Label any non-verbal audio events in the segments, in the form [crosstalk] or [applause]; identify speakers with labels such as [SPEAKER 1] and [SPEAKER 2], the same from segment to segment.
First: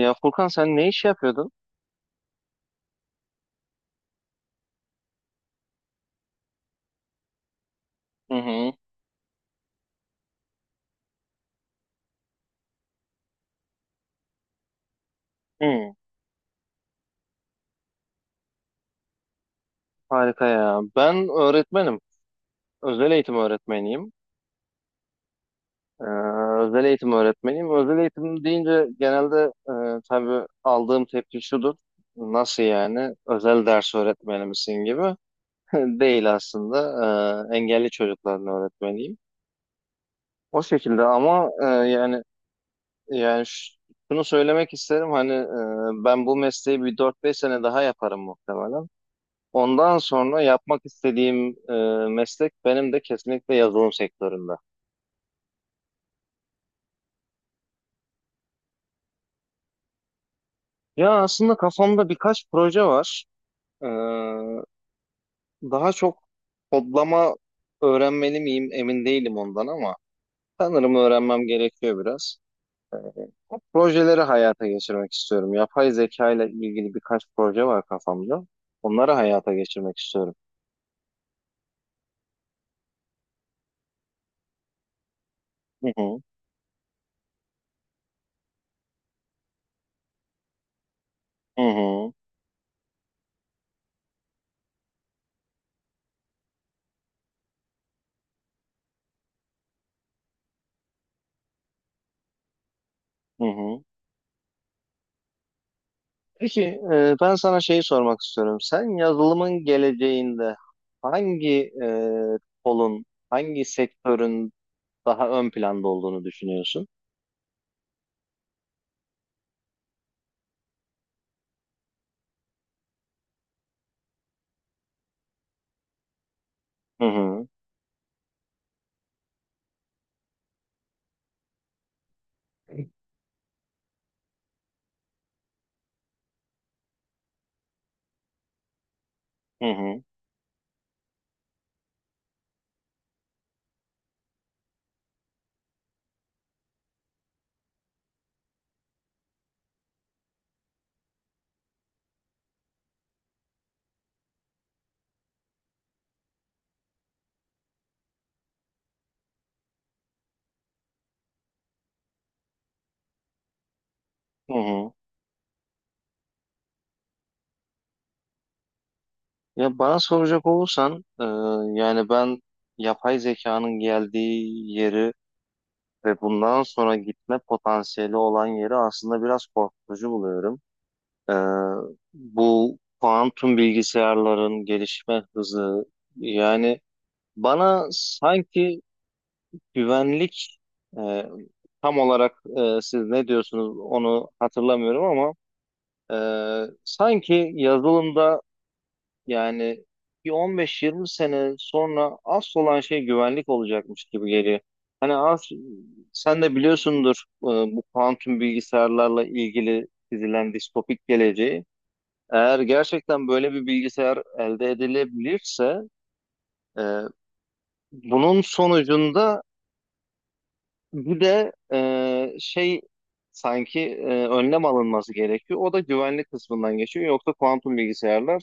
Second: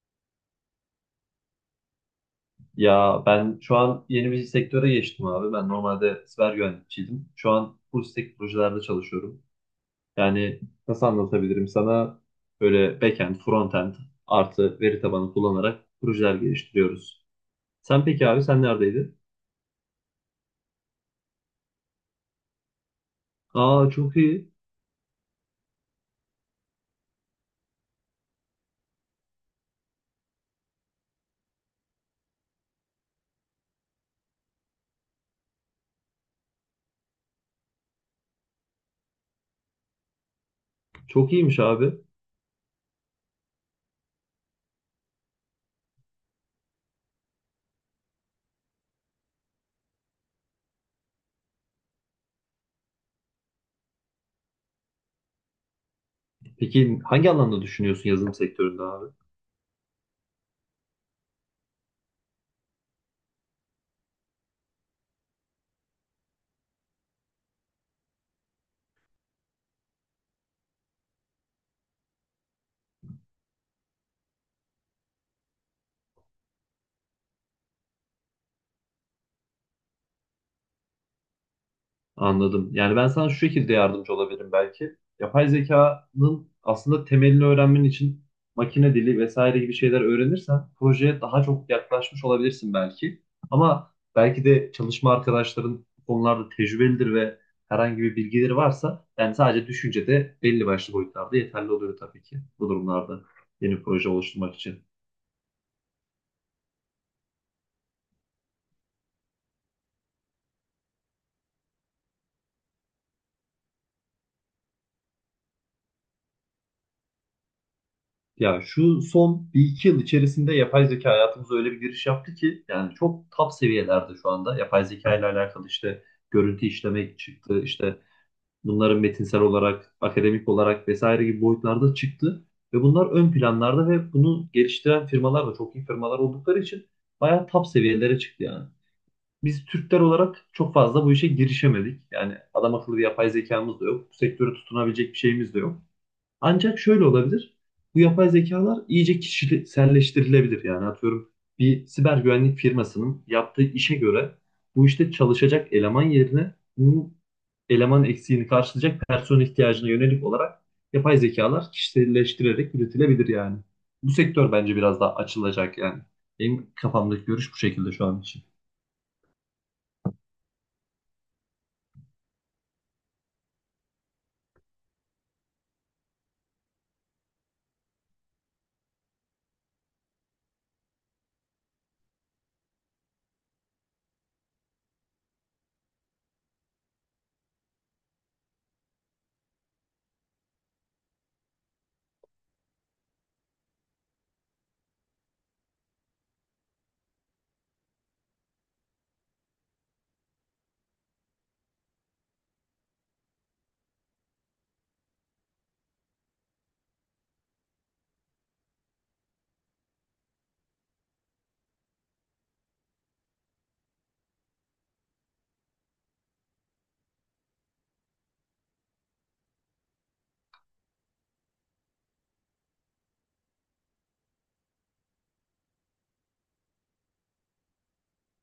[SPEAKER 1] Ya Furkan sen ne iş yapıyordun?
[SPEAKER 2] Ya ben şu an yeni bir sektöre geçtim abi. Ben normalde siber güvenlikçiydim. Şu an full
[SPEAKER 1] Hı
[SPEAKER 2] stack
[SPEAKER 1] hı.
[SPEAKER 2] projelerde çalışıyorum. Yani nasıl anlatabilirim sana? Böyle backend, frontend artı veri tabanı kullanarak
[SPEAKER 1] Hı,
[SPEAKER 2] projeler geliştiriyoruz. Sen peki abi sen neredeydin?
[SPEAKER 1] Harika ya. Ben öğretmenim. Özel eğitim
[SPEAKER 2] Aa
[SPEAKER 1] öğretmeniyim.
[SPEAKER 2] çok iyi.
[SPEAKER 1] Ee, Özel eğitim öğretmeniyim. Özel eğitim deyince genelde tabii aldığım tepki şudur. Nasıl yani? Özel ders öğretmeni misin gibi. [laughs] Değil aslında. Engelli çocukların öğretmeniyim. O şekilde
[SPEAKER 2] Çok
[SPEAKER 1] ama
[SPEAKER 2] iyiymiş abi.
[SPEAKER 1] yani şunu söylemek isterim hani ben bu mesleği bir dört beş sene daha yaparım muhtemelen. Ondan sonra yapmak istediğim meslek benim de kesinlikle yazılım sektöründe.
[SPEAKER 2] Peki hangi alanda düşünüyorsun yazılım sektöründe abi?
[SPEAKER 1] Ya aslında kafamda birkaç proje var. E, Daha çok kodlama öğrenmeli miyim emin değilim ondan ama sanırım öğrenmem gerekiyor biraz. O projeleri hayata geçirmek istiyorum. Yapay zeka ile ilgili birkaç proje var kafamda. Onları hayata geçirmek istiyorum.
[SPEAKER 2] Anladım. Yani ben sana şu şekilde yardımcı olabilirim belki. Yapay
[SPEAKER 1] Hı hı,
[SPEAKER 2] zekanın aslında temelini öğrenmen için makine dili vesaire gibi şeyler öğrenirsen projeye daha
[SPEAKER 1] hı
[SPEAKER 2] çok
[SPEAKER 1] hı,
[SPEAKER 2] yaklaşmış olabilirsin belki. Ama belki de çalışma arkadaşların bu konularda tecrübelidir ve herhangi bir bilgileri varsa yani sadece düşünce de belli başlı boyutlarda yeterli oluyor tabii ki bu durumlarda
[SPEAKER 1] hı
[SPEAKER 2] yeni
[SPEAKER 1] hı.
[SPEAKER 2] proje oluşturmak için.
[SPEAKER 1] Peki, ben sana şeyi sormak istiyorum. Sen yazılımın geleceğinde hangi e, kolun, hangi sektörün daha ön planda olduğunu düşünüyorsun?
[SPEAKER 2] Ya şu son bir iki yıl içerisinde yapay zeka hayatımıza öyle bir giriş yaptı ki yani çok top seviyelerde şu anda yapay zeka ile alakalı işte görüntü
[SPEAKER 1] Hı
[SPEAKER 2] işleme
[SPEAKER 1] hı,
[SPEAKER 2] çıktı, işte bunların metinsel olarak, akademik olarak vesaire gibi boyutlarda çıktı ve bunlar ön planlarda, ve bunu geliştiren firmalar da çok iyi firmalar oldukları için bayağı top seviyelere çıktı yani.
[SPEAKER 1] hı
[SPEAKER 2] Biz Türkler
[SPEAKER 1] hı,
[SPEAKER 2] olarak çok fazla bu işe girişemedik. Yani adam akıllı bir yapay zekamız da yok. Bu sektöre tutunabilecek bir şeyimiz de yok. Ancak şöyle olabilir. Bu yapay zekalar iyice kişiselleştirilebilir. Yani atıyorum bir siber güvenlik firmasının yaptığı işe göre bu işte çalışacak eleman yerine bu eleman eksiğini karşılayacak personel ihtiyacına yönelik olarak yapay zekalar kişiselleştirerek üretilebilir yani. Bu sektör
[SPEAKER 1] hı
[SPEAKER 2] bence
[SPEAKER 1] hı.
[SPEAKER 2] biraz daha açılacak yani. Benim kafamdaki görüş bu şekilde şu an için.
[SPEAKER 1] Ya bana soracak olursan, yani ben yapay zekanın geldiği yeri ve bundan sonra gitme potansiyeli olan yeri aslında biraz korkutucu buluyorum. E, Bu kuantum bilgisayarların gelişme hızı, yani. Bana sanki güvenlik e, tam olarak siz ne diyorsunuz onu hatırlamıyorum ama e, sanki yazılımda yani bir 15-20 sene sonra asıl olan şey güvenlik olacakmış gibi geliyor. Hani az sen de biliyorsundur bu kuantum bilgisayarlarla ilgili dizilen distopik geleceği. Eğer gerçekten böyle bir bilgisayar elde edilebilirse e, bunun sonucunda bir de şey sanki önlem alınması gerekiyor. O da güvenlik kısmından geçiyor. Yoksa kuantum bilgisayarlar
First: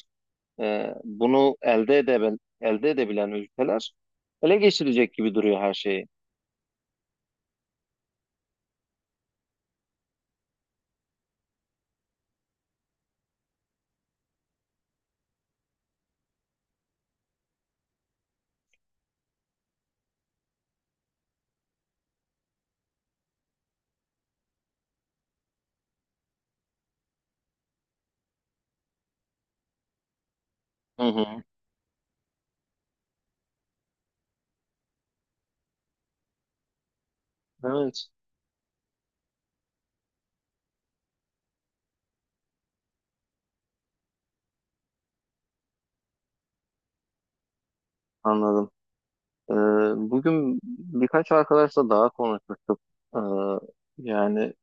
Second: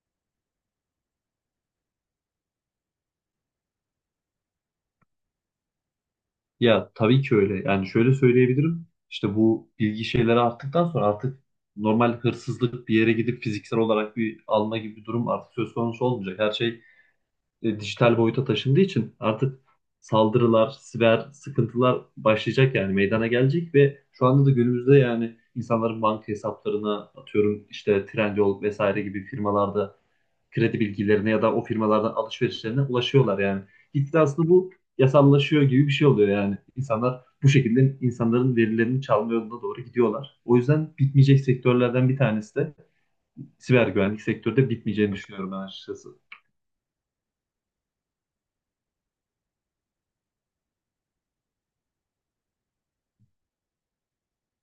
[SPEAKER 1] bunu elde edebilen ülkeler ele geçirecek gibi duruyor her şeyi.
[SPEAKER 2] Ya tabii ki öyle. Yani şöyle söyleyebilirim. İşte bu bilgi şeyleri arttıktan sonra artık normal hırsızlık, bir yere gidip fiziksel olarak bir alma gibi bir durum artık söz konusu olmayacak. Her şey dijital boyuta taşındığı için artık saldırılar, siber sıkıntılar başlayacak yani meydana gelecek, ve şu anda da günümüzde yani insanların banka hesaplarına atıyorum işte Trendyol vesaire gibi firmalarda kredi
[SPEAKER 1] Hı
[SPEAKER 2] bilgilerine ya
[SPEAKER 1] hı.
[SPEAKER 2] da o firmalardan alışverişlerine ulaşıyorlar yani. Gitgide aslında bu yasallaşıyor gibi bir şey oluyor yani. İnsanlar bu şekilde
[SPEAKER 1] Evet,
[SPEAKER 2] insanların verilerini çalma yoluna doğru gidiyorlar. O yüzden bitmeyecek sektörlerden bir tanesi de siber güvenlik sektörü de, bitmeyeceğini düşünüyorum ben açıkçası.
[SPEAKER 1] anladım. E, Bugün birkaç arkadaşla daha konuşmuştuk. E, Yani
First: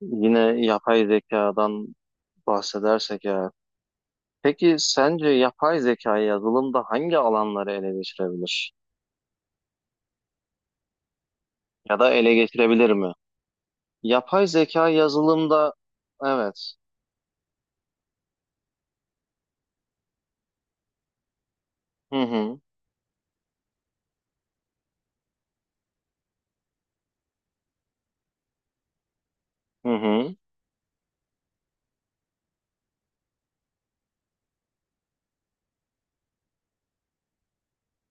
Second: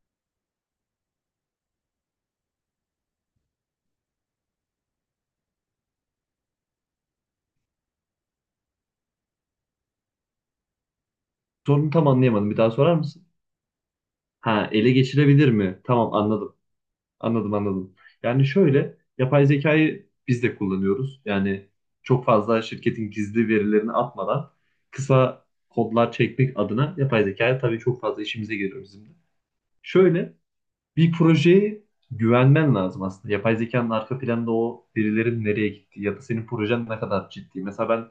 [SPEAKER 1] yine yapay zekadan bahsedersek ya. Peki sence yapay zekayı yazılımda hangi alanları ele geçirebilir?
[SPEAKER 2] Sorunu
[SPEAKER 1] Ya
[SPEAKER 2] tam
[SPEAKER 1] da ele
[SPEAKER 2] anlayamadım. Bir daha
[SPEAKER 1] geçirebilir
[SPEAKER 2] sorar
[SPEAKER 1] mi?
[SPEAKER 2] mısın?
[SPEAKER 1] Yapay
[SPEAKER 2] Ha,
[SPEAKER 1] zeka
[SPEAKER 2] ele geçirebilir
[SPEAKER 1] yazılımda
[SPEAKER 2] mi? Tamam, anladım.
[SPEAKER 1] evet.
[SPEAKER 2] Anladım. Yani şöyle, yapay zekayı biz de kullanıyoruz. Yani
[SPEAKER 1] Hı
[SPEAKER 2] çok
[SPEAKER 1] hı.
[SPEAKER 2] fazla şirketin gizli verilerini atmadan kısa kodlar çekmek adına yapay zekaya tabii çok fazla işimize geliyor bizim de.
[SPEAKER 1] Hı
[SPEAKER 2] Şöyle
[SPEAKER 1] hı.
[SPEAKER 2] bir projeye güvenmen lazım aslında. Yapay zekanın arka planda o verilerin nereye gittiği ya da senin projen ne kadar ciddi. Mesela ben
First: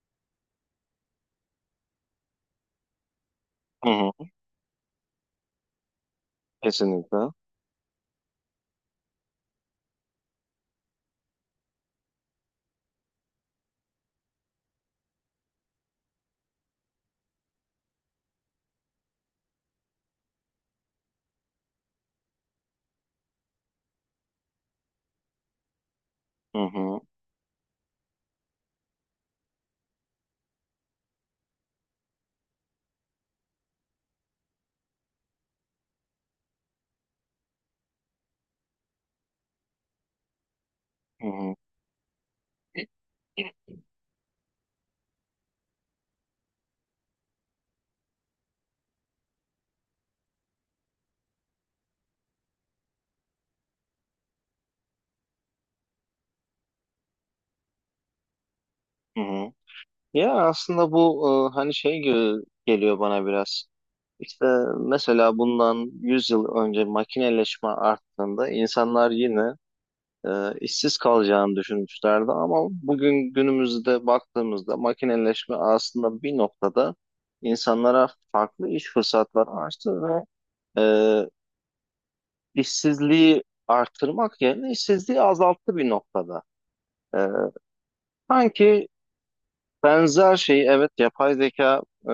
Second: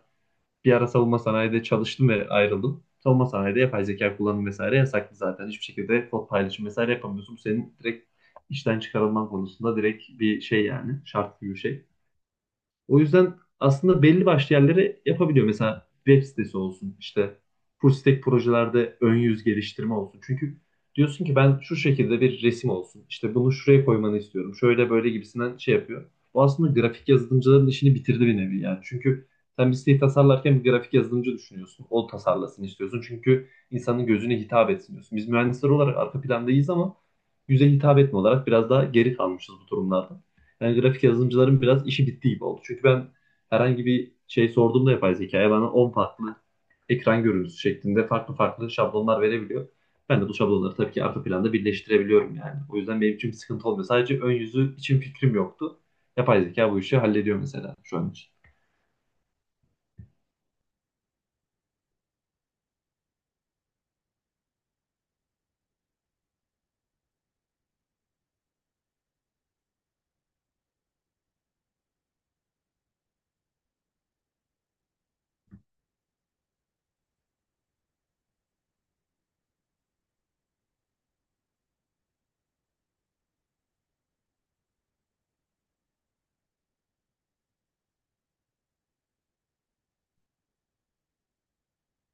[SPEAKER 2] bir ara savunma sanayide çalıştım ve ayrıldım. Savunma sanayide yapay
[SPEAKER 1] Hı
[SPEAKER 2] zeka
[SPEAKER 1] hı.
[SPEAKER 2] kullanım vesaire yasaklı zaten. Hiçbir şekilde kod paylaşım vesaire
[SPEAKER 1] Kesinlikle.
[SPEAKER 2] yapamıyorsun. Bu senin direkt işten çıkarılman konusunda direkt bir şey yani. Şart gibi bir şey. O yüzden aslında belli başlı yerlere yapabiliyor. Mesela web sitesi olsun, işte full stack projelerde ön yüz geliştirme olsun. Çünkü diyorsun ki ben şu şekilde bir resim olsun, işte bunu şuraya koymanı istiyorum, şöyle böyle gibisinden şey yapıyor. O
[SPEAKER 1] Hı
[SPEAKER 2] aslında
[SPEAKER 1] hı.
[SPEAKER 2] grafik yazılımcıların işini bitirdi bir nevi yani. Çünkü sen bir siteyi tasarlarken bir grafik yazılımcı düşünüyorsun. O tasarlasın istiyorsun. Çünkü insanın gözüne hitap etsin diyorsun. Biz mühendisler olarak arka plandayız ama yüze hitap etme olarak biraz daha geri kalmışız bu durumlarda. Yani grafik
[SPEAKER 1] Hı hı.
[SPEAKER 2] yazılımcıların biraz işi bitti gibi oldu. Çünkü ben herhangi bir şey sorduğumda yapay zekaya bana 10 farklı ekran görüntüsü şeklinde farklı farklı şablonlar verebiliyor. Ben de bu şablonları tabii ki arka planda birleştirebiliyorum yani. O yüzden benim için bir sıkıntı olmuyor. Sadece ön yüzü için fikrim yoktu. Yapay zeka bu işi hallediyor mesela şu an için.
[SPEAKER 1] Hı hı. Ya aslında bu hani şey gibi geliyor bana biraz. İşte mesela bundan 100 yıl önce makineleşme arttığında insanlar yine işsiz kalacağını düşünmüşlerdi ama bugün günümüzde baktığımızda makineleşme aslında bir noktada insanlara farklı iş fırsatları açtı ve e, işsizliği artırmak yerine işsizliği azalttı bir noktada. Ee, Sanki benzer şeyi, evet, yapay zeka e,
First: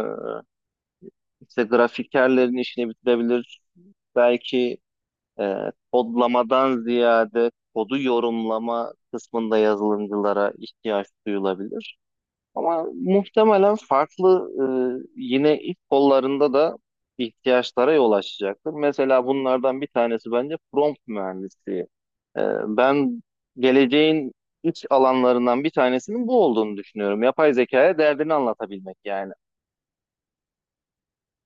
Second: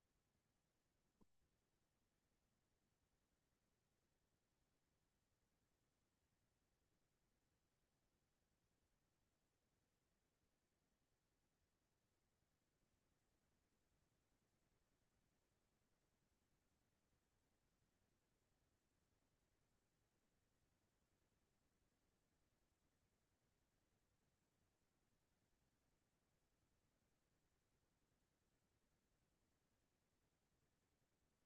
[SPEAKER 1] işte grafikerlerin işini bitirebilir. Belki e, kodlamadan ziyade kodu yorumlama kısmında yazılımcılara ihtiyaç duyulabilir. Ama muhtemelen farklı yine ilk kollarında da ihtiyaçlara yol açacaktır. Mesela bunlardan bir tanesi bence prompt mühendisliği. E, Ben geleceğin iç alanlarından bir tanesinin bu olduğunu düşünüyorum. Yapay zekaya derdini anlatabilmek yani.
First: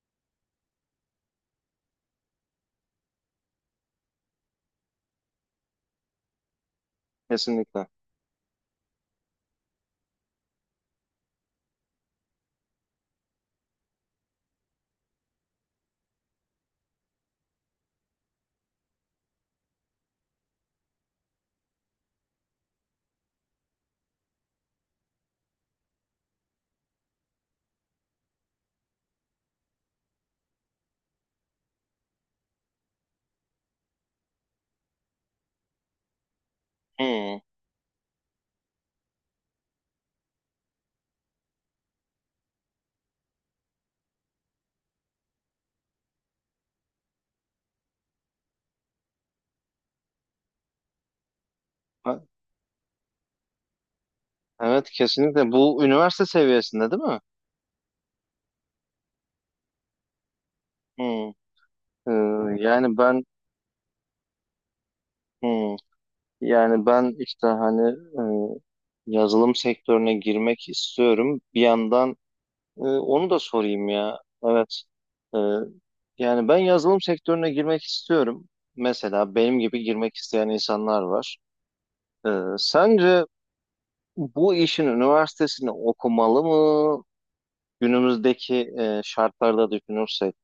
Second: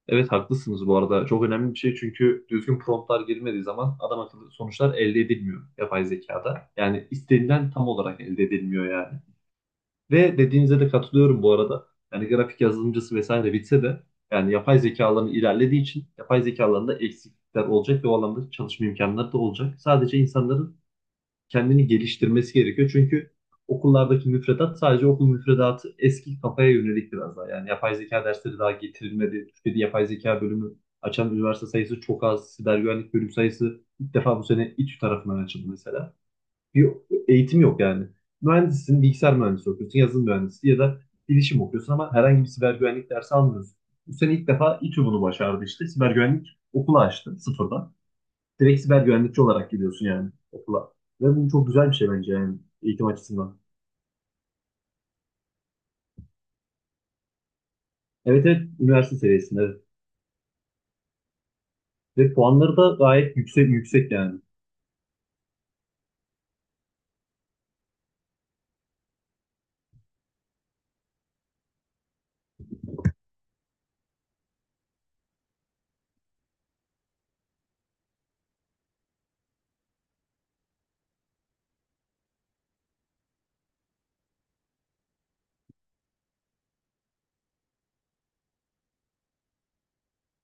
[SPEAKER 2] Evet, haklısınız bu arada. Çok önemli bir şey, çünkü düzgün promptlar girmediği zaman adam akıllı sonuçlar elde edilmiyor yapay zekada. Yani istenilen
[SPEAKER 1] Kesinlikle.
[SPEAKER 2] tam olarak elde edilmiyor yani. Ve dediğinize de katılıyorum bu arada. Yani grafik yazılımcısı vesaire bitse de yani yapay zekaların ilerlediği için yapay zekalarında eksiklikler olacak ve o alanda çalışma imkanları da olacak. Sadece insanların kendini geliştirmesi gerekiyor. Çünkü okullardaki müfredat, sadece okul müfredatı eski kafaya yönelik biraz daha. Yani yapay zeka dersleri daha getirilmedi. Türkiye'de yapay zeka bölümü açan üniversite sayısı çok az. Siber güvenlik bölüm sayısı ilk defa bu sene İTÜ tarafından açıldı mesela, bir
[SPEAKER 1] Hmm.
[SPEAKER 2] eğitim yok yani. Mühendissin, bilgisayar mühendisi okuyorsun, yazılım mühendisi ya da bilişim okuyorsun ama herhangi bir siber güvenlik dersi almıyorsun. Bu sene ilk defa İTÜ bunu başardı işte. Siber güvenlik okulu açtı sıfırdan. Direkt siber güvenlikçi olarak gidiyorsun yani okula. Ve bu çok güzel bir şey
[SPEAKER 1] Ha-
[SPEAKER 2] bence yani, eğitim açısından.
[SPEAKER 1] Evet, kesinlikle. Bu üniversite seviyesinde değil mi?
[SPEAKER 2] Evet, evet üniversite seviyesinde. Evet. Ve
[SPEAKER 1] Hmm.
[SPEAKER 2] puanları da
[SPEAKER 1] Yani ben
[SPEAKER 2] gayet yüksek yani.
[SPEAKER 1] hmm. Yani ben işte hani yazılım sektörüne girmek istiyorum. Bir yandan onu da sorayım ya. Evet. E, Yani ben yazılım sektörüne girmek istiyorum. Mesela benim gibi girmek isteyen insanlar var. E, Sence bu işin üniversitesini okumalı mı? Günümüzdeki şartlarda düşünürsek.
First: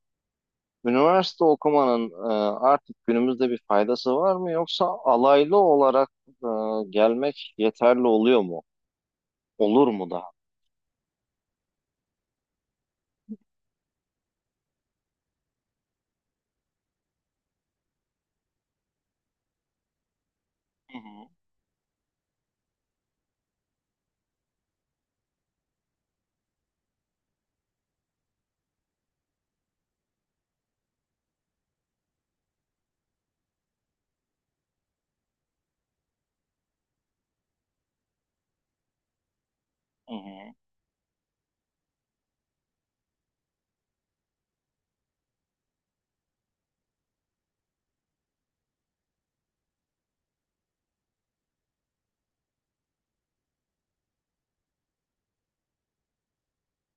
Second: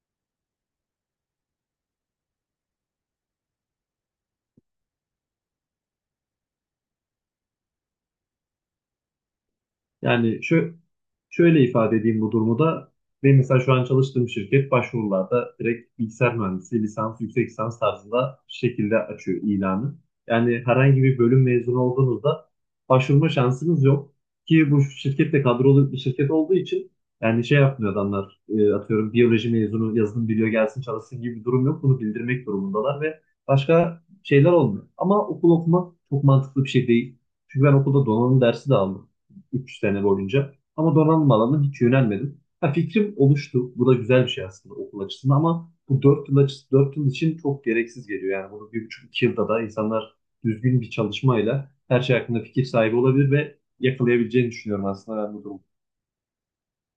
[SPEAKER 1] Üniversite okumanın artık günümüzde bir faydası var mı? Yoksa alaylı olarak gelmek yeterli oluyor mu? Olur mu daha?
[SPEAKER 2] Yani şöyle ifade edeyim bu durumu da. Benim mesela şu an çalıştığım şirket başvurularda direkt bilgisayar mühendisi, lisans, yüksek lisans tarzında şekilde açıyor ilanı. Yani
[SPEAKER 1] Hı
[SPEAKER 2] herhangi bir
[SPEAKER 1] hı,
[SPEAKER 2] bölüm mezunu olduğunuzda başvurma şansınız yok. Ki bu şirket de kadrolu bir şirket olduğu için yani şey yapmıyor adamlar. Atıyorum biyoloji mezunu yazılım biliyor gelsin çalışsın gibi bir durum yok. Bunu bildirmek durumundalar ve başka şeyler olmuyor. Ama okul okumak çok mantıklı bir şey değil. Çünkü ben okulda donanım dersi de aldım 3 sene
[SPEAKER 1] hı hı.
[SPEAKER 2] boyunca. Ama donanım alanına hiç yönelmedim. Ha, fikrim oluştu. Bu da güzel bir şey aslında okul açısından, ama bu 4 yıl açısı 4 yıl için çok gereksiz geliyor. Yani bunu bir buçuk 2 yılda da insanlar düzgün bir çalışmayla her şey hakkında fikir sahibi olabilir ve yakalayabileceğini düşünüyorum aslında ben bu durumu.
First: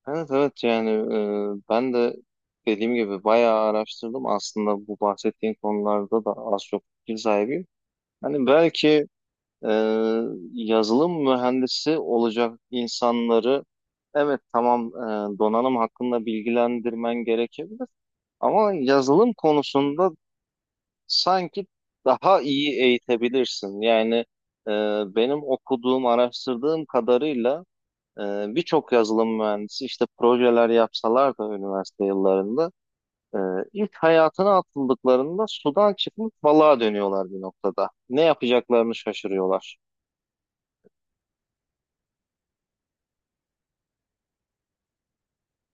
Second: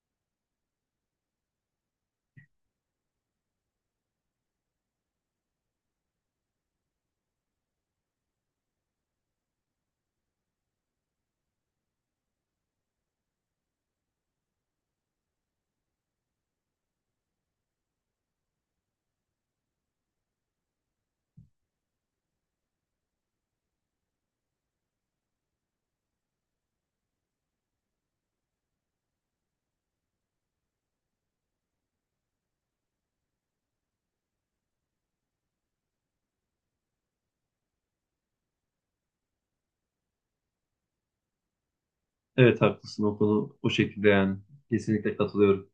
[SPEAKER 1] Evet, evet, yani ben de dediğim gibi bayağı araştırdım aslında bu bahsettiğin konularda da az çok fikir sahibiyim. Hani belki e, yazılım mühendisi olacak insanları, evet, tamam, donanım hakkında bilgilendirmen gerekebilir ama yazılım konusunda sanki daha iyi eğitebilirsin. Yani e, benim okuduğum, araştırdığım kadarıyla birçok yazılım mühendisi işte projeler yapsalar da üniversite yıllarında e, ilk hayatına atıldıklarında sudan çıkmış balığa dönüyorlar bir noktada. Ne yapacaklarını şaşırıyorlar.
[SPEAKER 2] Evet, haklısın o konu o şekilde yani. Kesinlikle katılıyorum.